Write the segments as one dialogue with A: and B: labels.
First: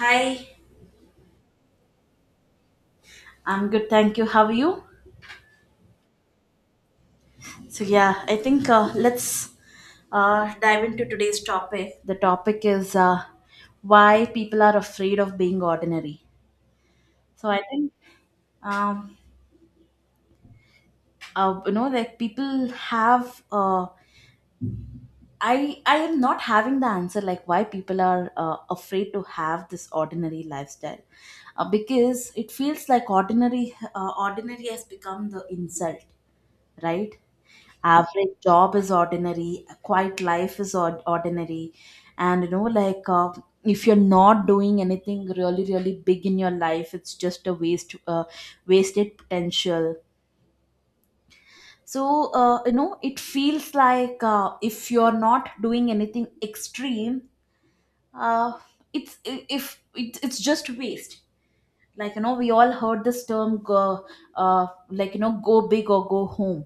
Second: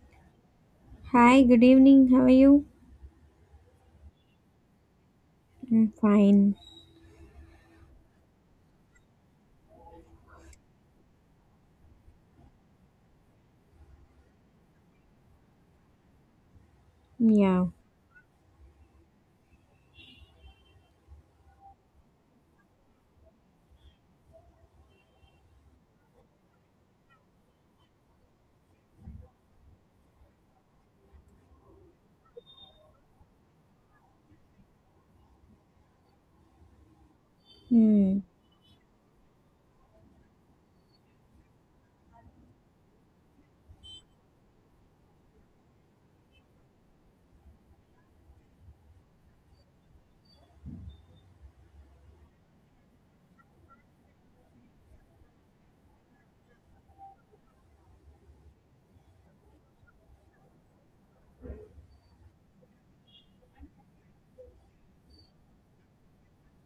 A: Hi,
B: Hi, good evening. How are you?
A: I'm good, thank you. How are you?
B: I'm fine.
A: So, I think let's dive into today's topic. The topic is why people are afraid of being ordinary. So, I
B: Yeah.
A: think, um, people have, I am not having the answer like why people are afraid to have this ordinary lifestyle because it feels like ordinary has become the insult, right?
B: Hmm.
A: Average job is ordinary, a quiet life is ordinary, and if you're not doing anything really really big in your life, it's just a wasted potential. So it feels like if you're not doing anything extreme, uh, it's I- if it, it's just waste. Like you know, we all heard this term go, like you know go big or go home.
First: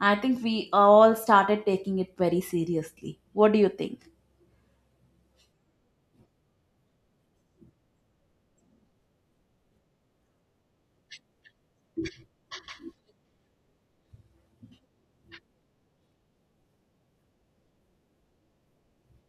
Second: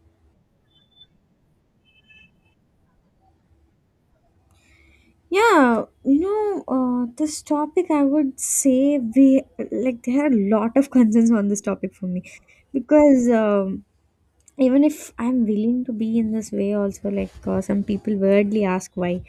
A: I think we all started taking it very seriously. What do you think?
B: Yeah, you know, this topic I would say we, there are a lot of concerns on this topic for me because even if I'm willing to be in this way, also like some people weirdly ask why.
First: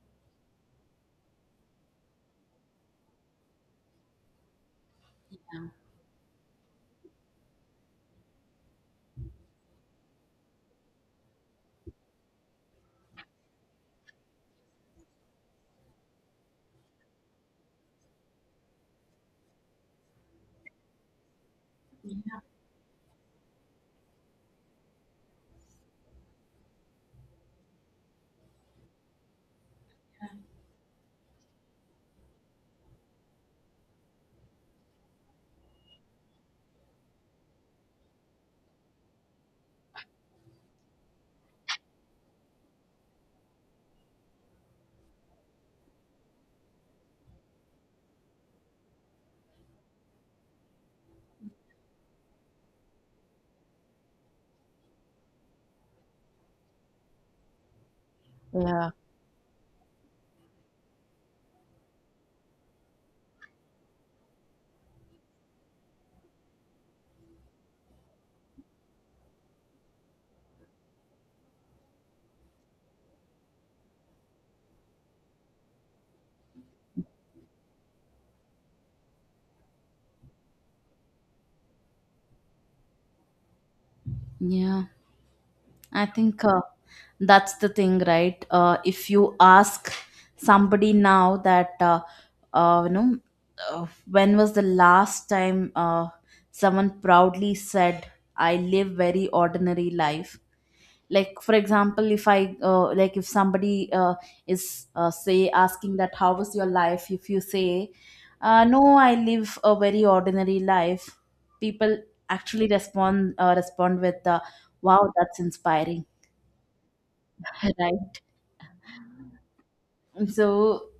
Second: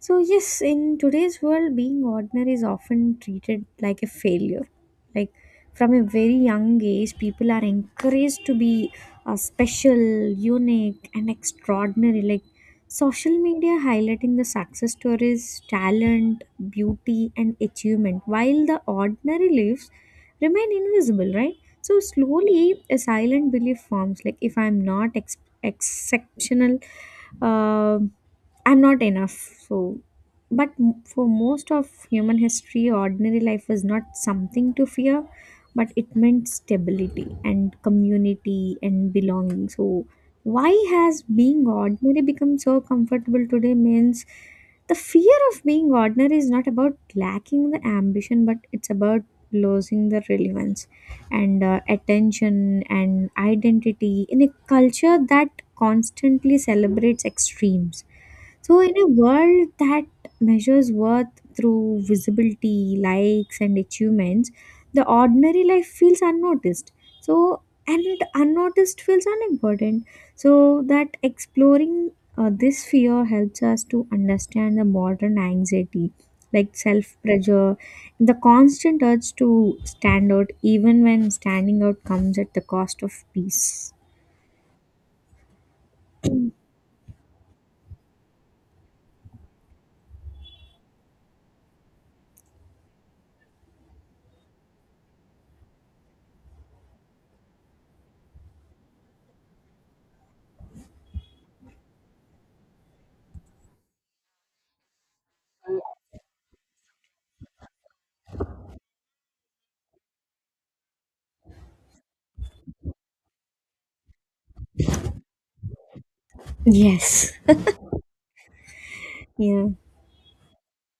B: So, yes, in today's world, being ordinary is often treated like a failure. Like from a very young age, people are encouraged to be special, unique, and extraordinary. Like social media highlighting the success stories, talent, beauty, and achievement, while the ordinary lives remain invisible, right? So, slowly a silent belief forms like if I'm not exceptional, um I'm not enough. So, but for most of human history, ordinary life was not something to fear, but it meant stability and community and belonging. So, why has being ordinary become so comfortable today? Means the fear of being ordinary is not about lacking the ambition, but it's about losing the relevance and attention and identity in a culture that constantly celebrates extremes. So,
A: Yeah.
B: in a world that measures worth through visibility, likes, and achievements, the ordinary life feels unnoticed. So, and unnoticed feels unimportant. So, that exploring this fear helps us to understand the modern anxiety, like self pressure, the constant urge to stand out, even when standing out comes at the cost of peace.
A: Yeah, I think that's the thing, right? If you ask somebody now that, uh, you know, uh, when was the last time someone proudly said, I live very ordinary life. Like for example, if I like if somebody is say asking that how was your life, if you say no, I live a very ordinary life, people actually respond with wow, that's inspiring.
B: Yes.
A: Right,
B: Yeah,
A: so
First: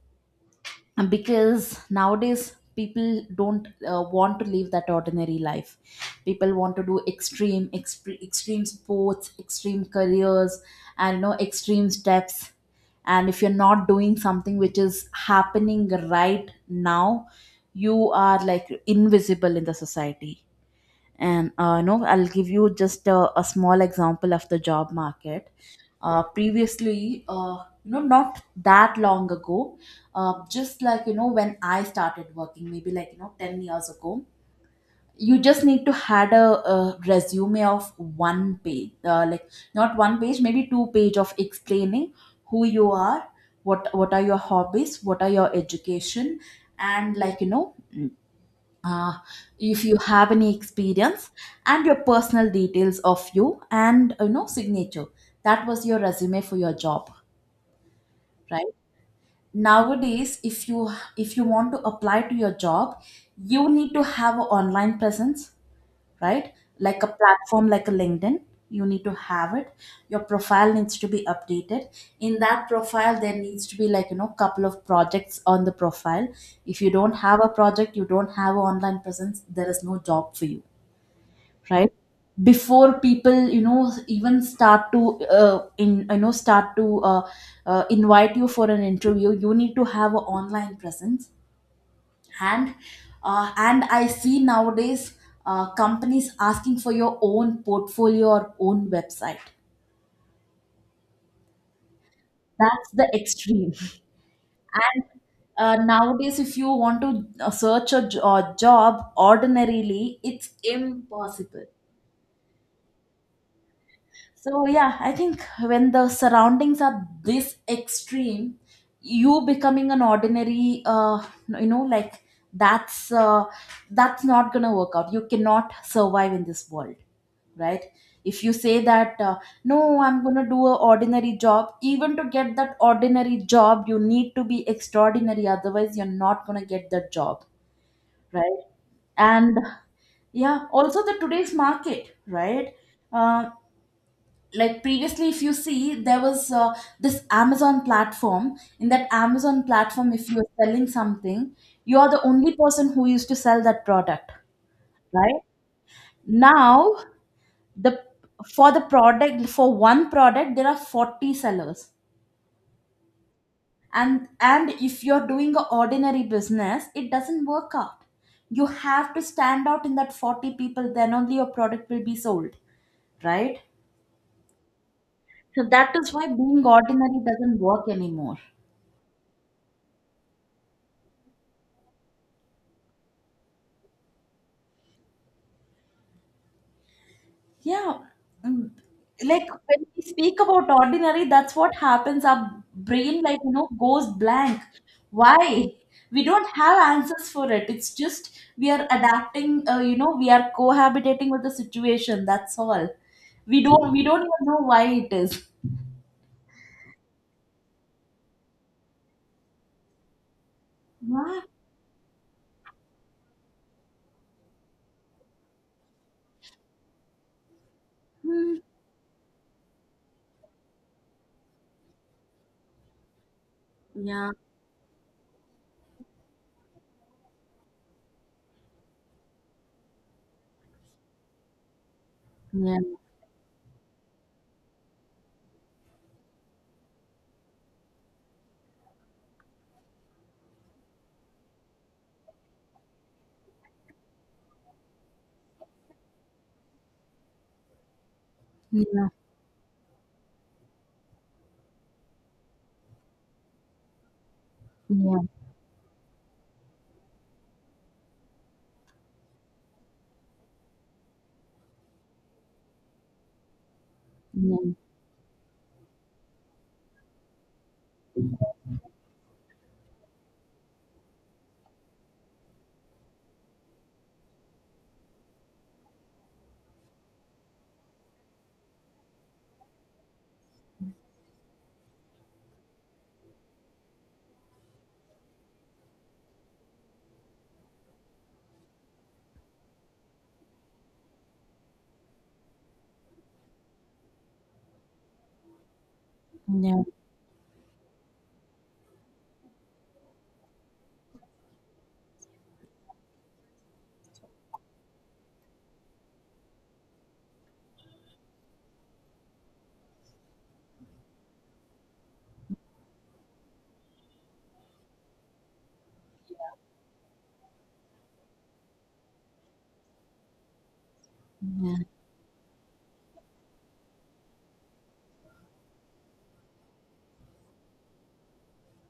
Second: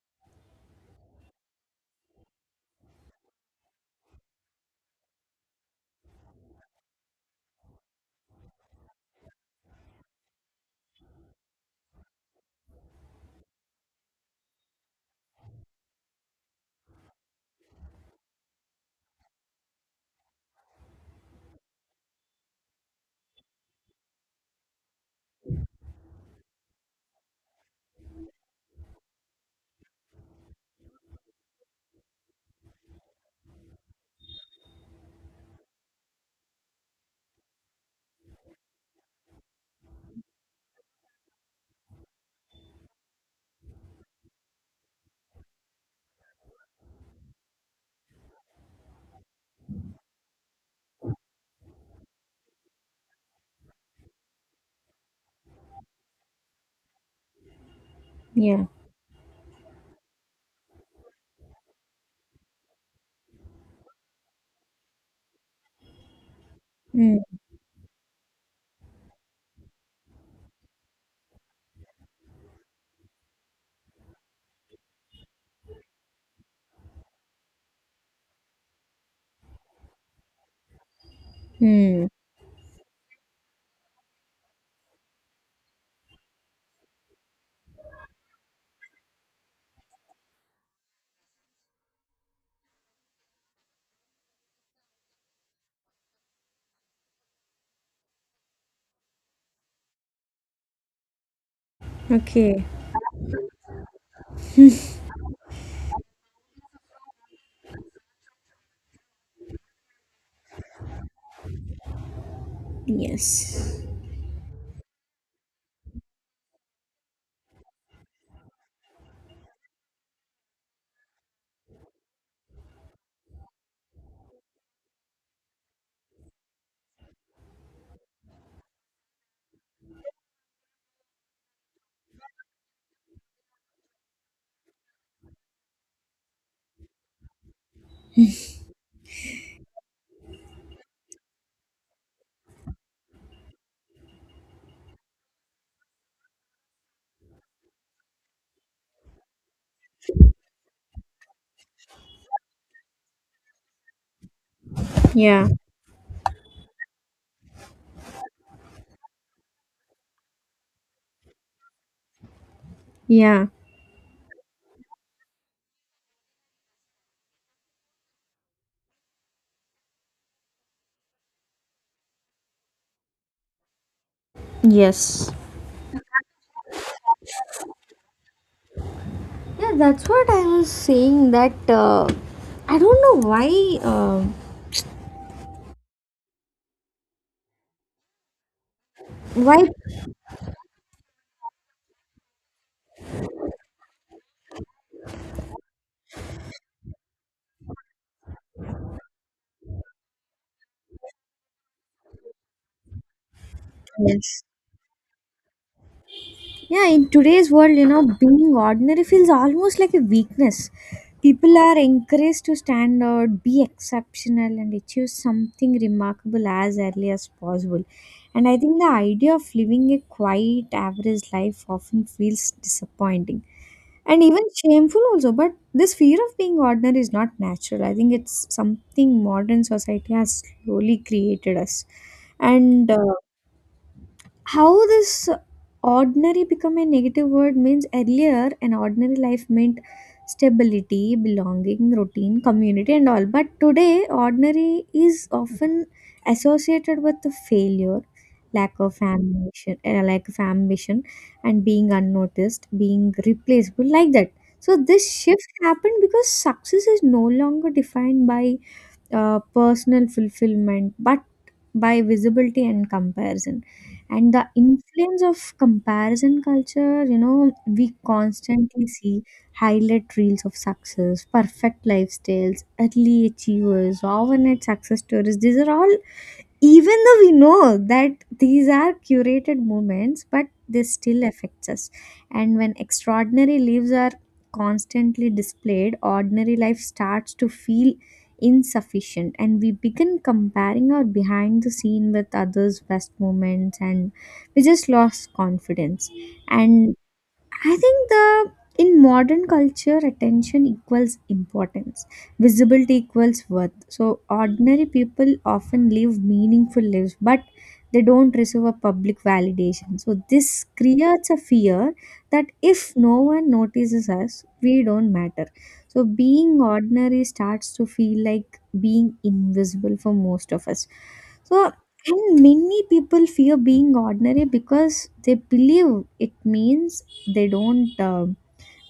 A: because nowadays people don't want to live that ordinary life. People want to do extreme sports, extreme careers, and you know, extreme steps. And if you're not doing something which is happening right now, you are like invisible in the society. And I'll give you just a small example of the job market. Previously You know, not that long ago, just like you know, when I started working maybe like you know 10 years ago, you just need to had a resume of one page like, not one page, maybe two page of explaining who you are, what are your hobbies, what are your education, and uh, if you have any experience, and your personal details of you, and you know, signature. That was your resume for your job.
B: yeah.
A: Right, nowadays if you, if you want to apply to your job, you need to have an online presence, right? Like a
B: Mm.
A: platform like a LinkedIn. You need to have it. Your profile needs to be updated. In that profile there needs to be, like you know, couple of projects on the profile. If you don't have a project, you don't have an online presence, there is no job for you. Right,
B: Mm.
A: before people, you know, even start to uh, invite you for an interview, you need to have an online presence. And and I see nowadays companies asking for your own portfolio or own website.
B: Okay.
A: That's the extreme. And nowadays if you want to job ordinarily, it's impossible.
B: Yes.
A: So yeah, I think when the surroundings are this extreme, you becoming an ordinary, that's uh, that's not gonna work out. You cannot survive in this world, right? If you say that no, I'm gonna do an ordinary job, even to get that ordinary job, you need to be extraordinary. Otherwise, you're not gonna get that job, right? And yeah, also the today's market, right? Uh, like previously if you see, there was this Amazon platform. In that Amazon platform, if you're selling something, you are the only person who used to sell that product. Right,
B: Yeah.
A: now the, for the product, for one product there are 40 sellers.
B: Yeah.
A: And if you're doing an ordinary business, it doesn't work out. You have to stand out in that 40 people, then only your product will be sold, right?
B: Yes.
A: So that is why being ordinary doesn't work anymore.
B: Yeah, that's what I was saying. That I don't know why. Uh,
A: Yeah, mm, like
B: why?
A: when we speak about ordinary, that's what happens. Our brain, like, you know, goes blank. Why? We don't have answers for it. It's just we are adapting, you know, we are cohabitating with the situation. That's all. We don't
B: Yes.
A: even know why it is.
B: Yeah, in today's world, you know, being ordinary feels almost like a weakness.
A: Yeah.
B: People are encouraged to stand out, be exceptional, and achieve something remarkable as early as possible. And I
A: Hmm.
B: think the idea of living a quiet, average life often feels disappointing and
A: Yeah.
B: even shameful, also. But this fear of being ordinary is not natural. I think it's something modern society has slowly created us.
A: Yeah.
B: And how this ordinary become a negative word means earlier an ordinary life meant stability, belonging, routine, community, and all, but today ordinary is often associated with the failure, lack of
A: Yeah.
B: ambition, and being unnoticed, being replaceable, like that. So this
A: Yeah.
B: shift happened because success is no longer defined by personal fulfillment, but by visibility and comparison. And the
A: Yeah.
B: influence of comparison culture, you know, we constantly see highlight reels of success, perfect lifestyles, early achievers, overnight success stories. These are all, even though we know that these are curated moments, but they still affects us. And when extraordinary lives are constantly displayed, ordinary life starts to feel insufficient, and we begin comparing our behind the scene with others best moments, and we just lost confidence.
A: Yeah.
B: And I think the in modern culture, attention equals importance. Visibility equals worth. So ordinary people often live meaningful lives, but they don't receive a public validation. So this creates a fear that if no one notices us, we don't matter. So being ordinary starts to feel like being invisible for most of us. So and many people fear being ordinary because they believe it means they don't uh,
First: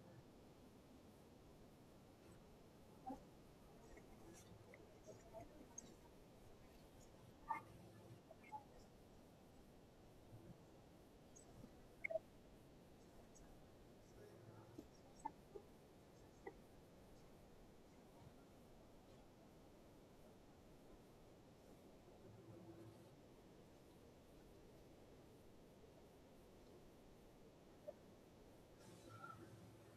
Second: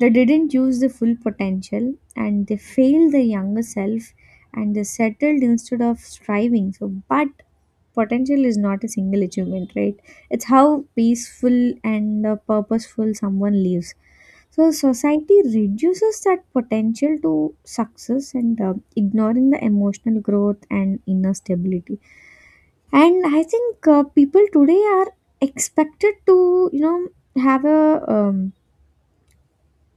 B: they didn't use the full potential and they failed their younger self and they settled instead of striving. So but potential is not a single achievement, right? It's how peaceful and purposeful someone lives. So society reduces that potential to success and ignoring the emotional growth and inner stability. And I think people today are expected to, you know,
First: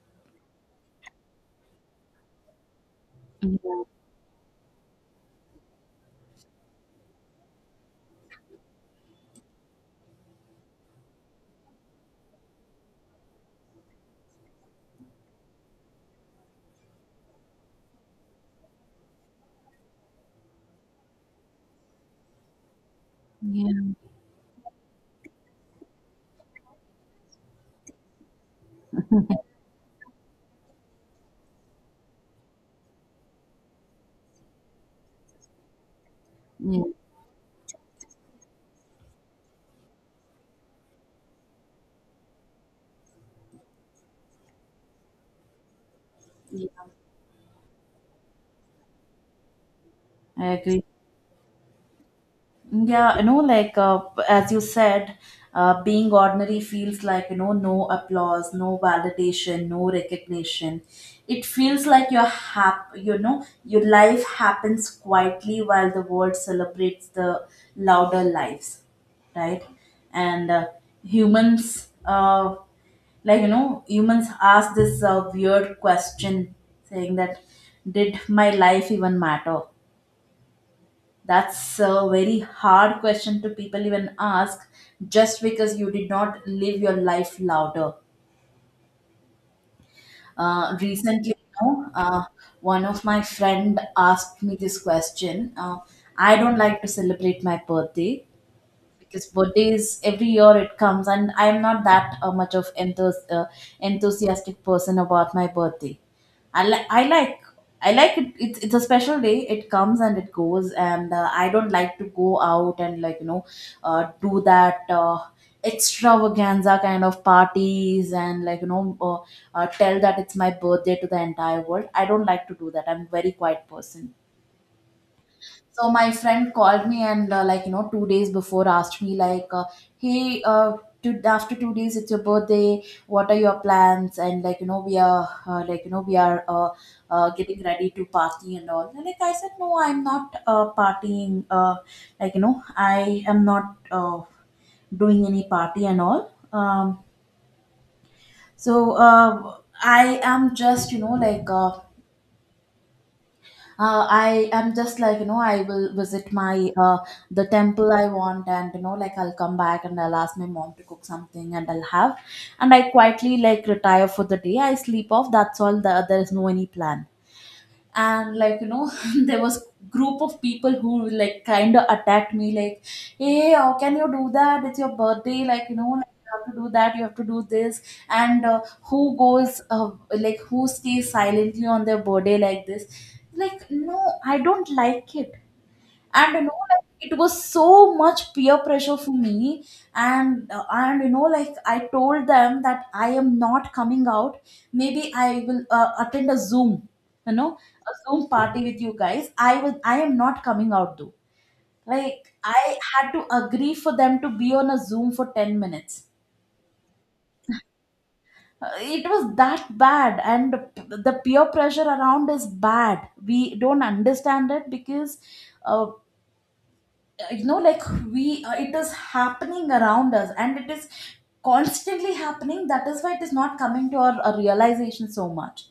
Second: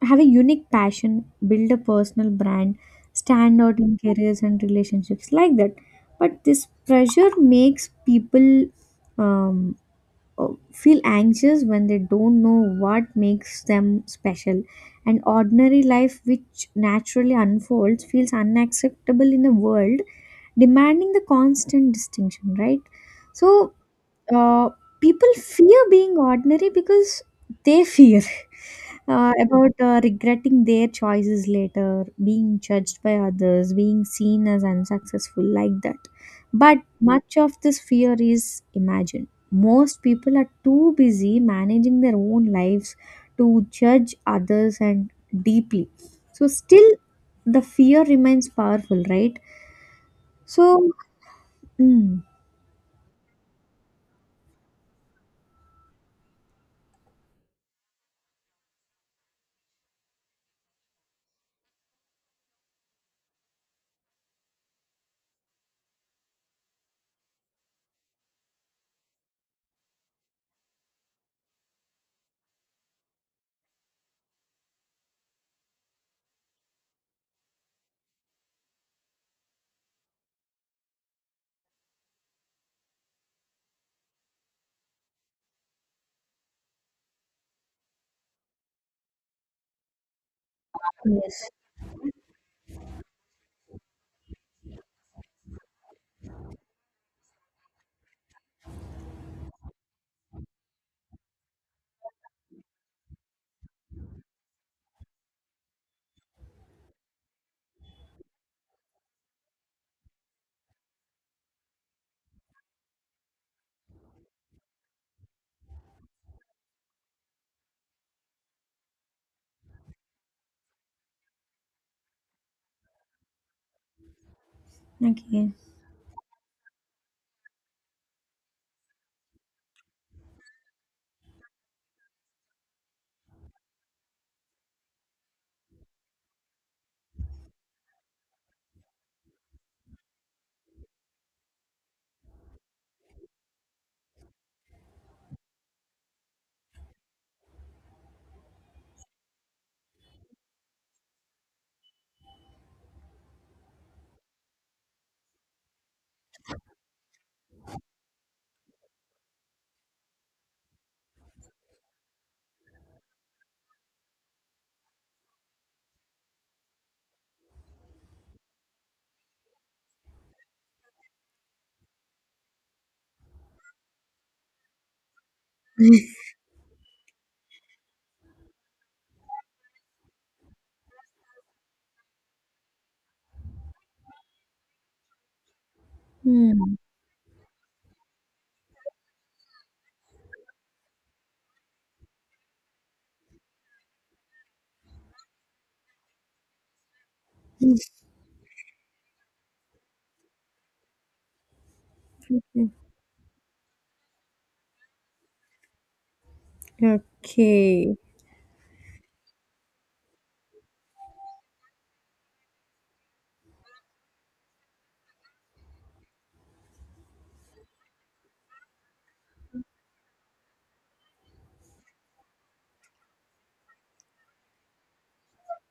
B: have a unique passion, build a personal brand, stand out
A: Yeah.
B: in careers and relationships, like that. But this pressure makes people um, uh, feel anxious when they don't know what makes them special. And ordinary life, which naturally unfolds, feels unacceptable in a world demanding the constant distinction, right? So,
A: Yeah.
B: uh, people fear being ordinary because they fear about regretting their choices later, being judged by others, being seen as unsuccessful, like that. But
A: Yeah.
B: much of this fear is imagined. Most people are too busy managing their own lives to judge others and deeply. So,
A: Yeah.
B: still, the fear remains powerful, right?
A: I agree.
B: So, mm,
A: Yeah, you know, like as you said, being ordinary feels like, you know, no applause, no validation, no recognition. It feels like you know, your life happens quietly while the world celebrates the louder lives, right? And humans, uh, like you know, humans ask this weird question, saying that, did my life even matter? That's a very hard question to people even ask, just because you did not live your life louder. Recently, you
B: yes.
A: know, one of my friend asked me this question. I don't like to celebrate my birthday, because birthdays every year it comes, and I'm not that enthusiastic person about my birthday. I like I like it, it's a special day, it comes and it goes, and I don't like to go out and do that extravaganza kind of parties, and tell that it's my birthday to the entire world. I don't like to do that, I'm a very quiet person.
B: Okay.
A: So my friend called me and like you know, 2 days before asked me like, hey, after 2 days it's your birthday, what are your plans? And like you know, we are getting ready to party and all. And like I said, no, I'm not partying. Like you know, I am not doing any party and all. So uh, I am just, you know, I am just like you know, I will visit my the temple I want, and you know like, I'll come back and I'll ask my mom to cook something and I'll have, and I quietly like retire for the day, I sleep off, that's there is no any plan. And like you know, there was group of people who like kind of attacked me like, hey, how can you do that, it's your birthday, like you know like, you have to do that, you have to do this. And who goes like, who stays silently on their birthday like this? Like no, I don't like it. And you know
B: Hmm.
A: like, it was so much peer pressure for me. And and you know like, I told them that I am not coming out. Maybe I will attend a Zoom, you know, a Zoom party with you guys. I am not coming out though. Like I
B: Mhm.
A: had to agree for them to be on a Zoom for 10 minutes.
B: Okay.
A: It was that bad. And the peer pressure around is bad. We don't understand it because uh, you know like, we it is happening around us, and it is constantly happening, that is why it is not coming to our realization so much.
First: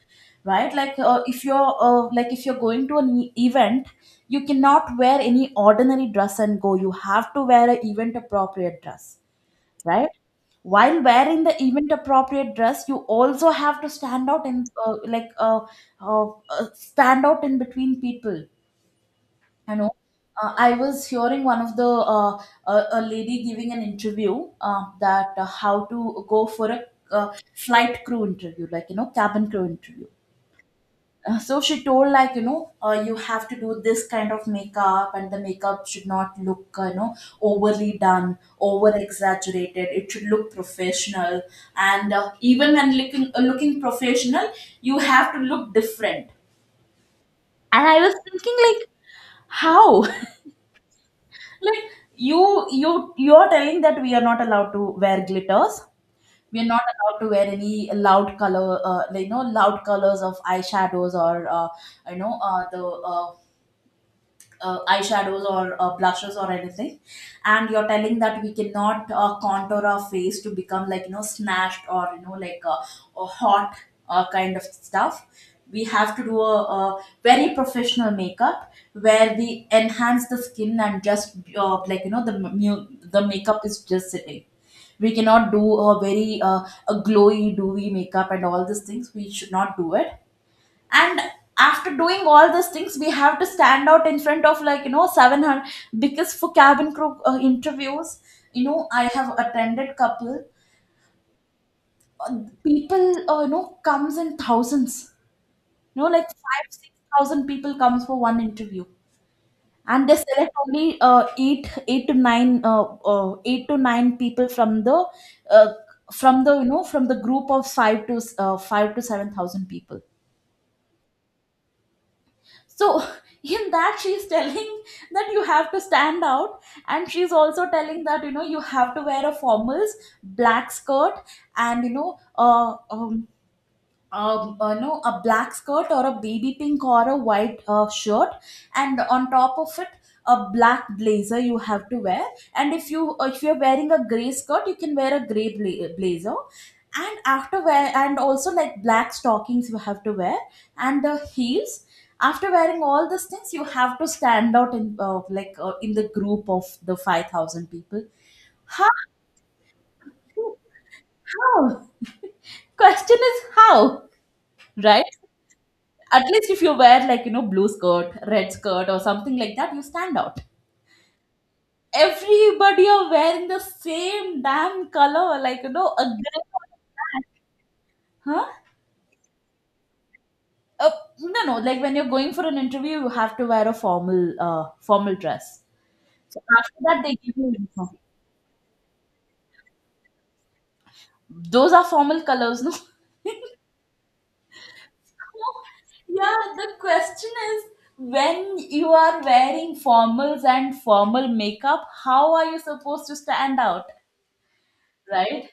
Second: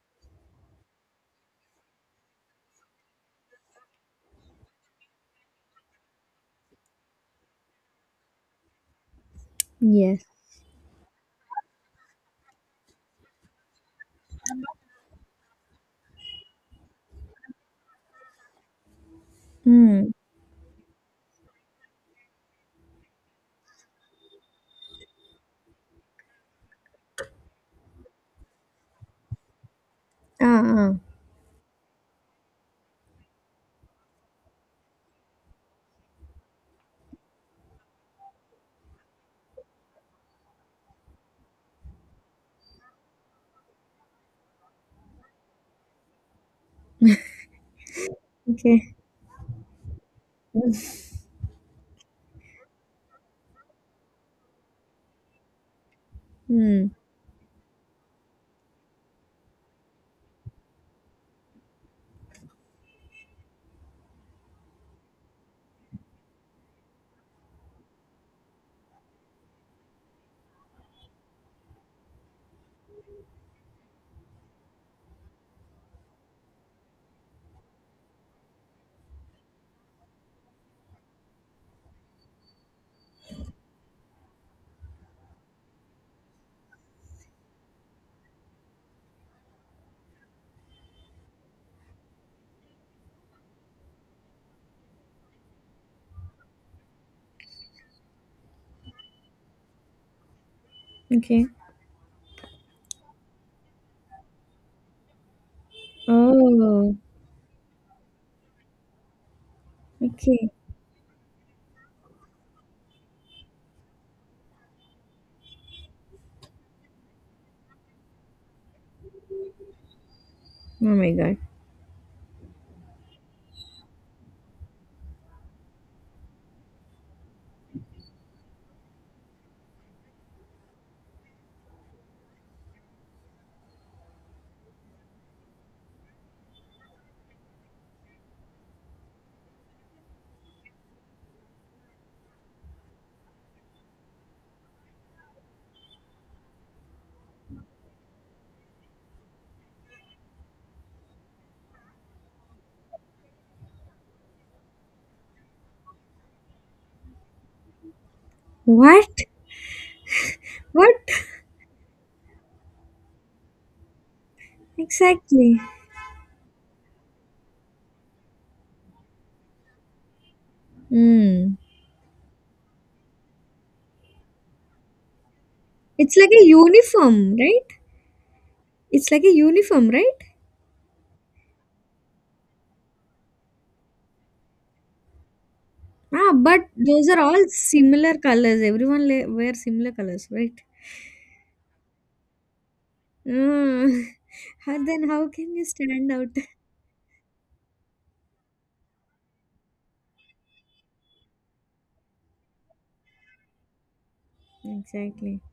A: Right, like if you're like if you're going to an event, you cannot wear any ordinary dress and go, you have to wear an event appropriate dress, right?
B: Yes.
A: While wearing the event appropriate dress, you also have to stand out and stand out in between people. I know.
B: Mm.
A: I was hearing one of the a lady giving an interview that how to go for a flight crew interview, like you know, cabin crew interview.
B: Ah, ah.
A: So she told like you know, you have to do this kind of makeup, and the makeup should not look you know, overly done, over exaggerated, it should look professional. And even when looking looking professional, you have to look different. And I was thinking like,
B: Okay.
A: how, like you you're telling that we are not allowed to wear glitters, we are not
B: Mm.
A: allowed to wear any loud color, like, you know, loud colors of eyeshadows, or you know the eyeshadows, or blushes, or anything. And you're telling that we cannot contour our face to become like you know snatched, or you know like a hot kind of stuff. We have to do a very professional makeup where we enhance the skin, and just the makeup is just sitting, we cannot do a very a glowy dewy makeup, and all these things we should not do it. And after doing all those things, we have to stand out in front of like you know 700, because for cabin crew interviews, you know, I have attended couple.
B: Okay.
A: uh, People you know, comes in thousands, you know like, five six
B: Oh.
A: thousand people comes for one interview. And they
B: Okay.
A: select only eight to nine people uh, from the you know, from the group of 5 to 7 thousand people.
B: Oh my God.
A: So, in that, she's telling that you have to stand out, and she's also telling that you know, you have to wear a formals, black skirt, and you know, no, a black skirt, or a baby pink or a white shirt, and on top of it, a black blazer you have to wear. And if you if you're wearing a gray skirt, you can wear a gray blazer. And after wear, and also like black stockings you have to wear, and the heels. After wearing all these things, you have to stand out in in the group of the 5,000 people. How?
B: What? What?
A: How? Question is how, right?
B: Exactly.
A: At least if you wear like, you know, blue skirt, red skirt or something like that, you stand out.
B: Mm.
A: Everybody are wearing the same damn color, like, you know, a
B: It's like
A: grey
B: a
A: or black.
B: uniform, right?
A: Huh?
B: It's like a uniform, right?
A: Uh, no, no. Like when you're going for an interview, you have to wear a formal, formal dress.
B: Ah,
A: So
B: but
A: after that,
B: those
A: they
B: are
A: give
B: all
A: you uniform.
B: similar colors. Everyone wear similar colors, right?
A: Those are formal colors, no?
B: Mm. How- then how can you stand out?
A: Yeah. The question is, when you are wearing formals and formal makeup, how are you supposed to stand out?
B: Exactly.
A: Right,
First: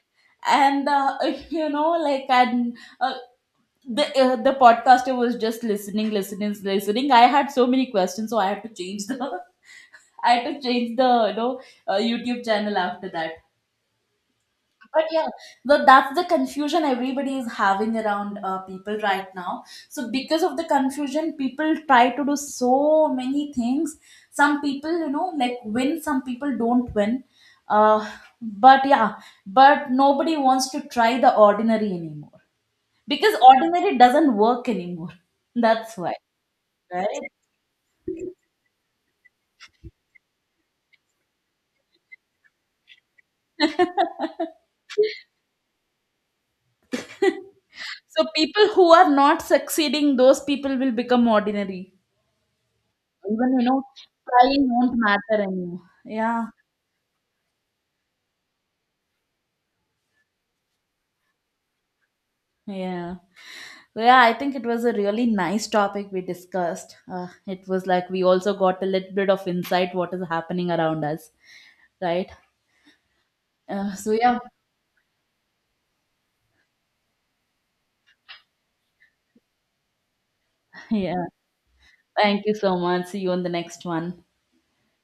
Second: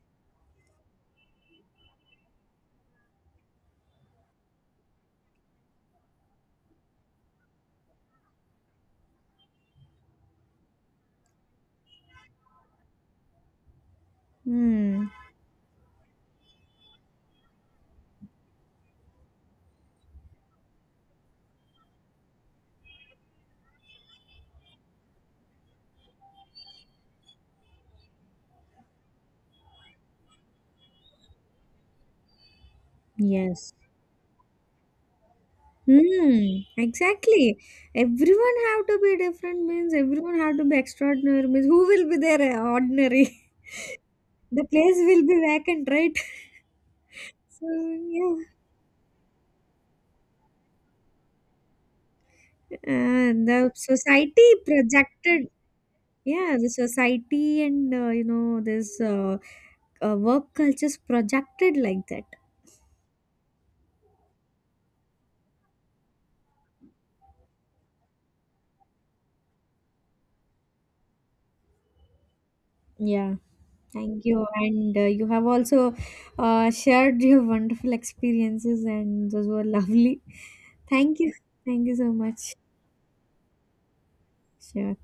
A: and you know like, and the podcaster was just listening. I had so many questions, so I had to change the I had to change the YouTube channel after that. But
B: Hmm.
A: yeah, but that's the confusion everybody is having around people right now. So because of the confusion, people try to do so many things. Some people, you know, like win. Some people don't win. Uh, but yeah, but nobody wants to try the ordinary anymore, because
B: Yes.
A: ordinary doesn't work anymore. That's why,
B: Hmm,
A: right?
B: exactly. Everyone have to be different means everyone have to be extraordinary means who will be there ordinary? The place will be vacant, right? So
A: So
B: yeah,
A: people who are not succeeding, those people will become ordinary. Even you
B: the
A: know,
B: society
A: trying won't matter
B: projected.
A: anymore. Yeah.
B: Yeah, the society and you know this work cultures projected like that.
A: Yeah. Well, yeah, I think it was a really nice topic we discussed. It was like we also got a little bit of insight what is happening around us, right?
B: Yeah,
A: So
B: thank
A: yeah,
B: you, and you have also shared your wonderful experiences, and those were lovely. Thank
A: yeah.
B: you, thank you so
A: Thank
B: much.
A: you so much. See you on the next one.
B: Все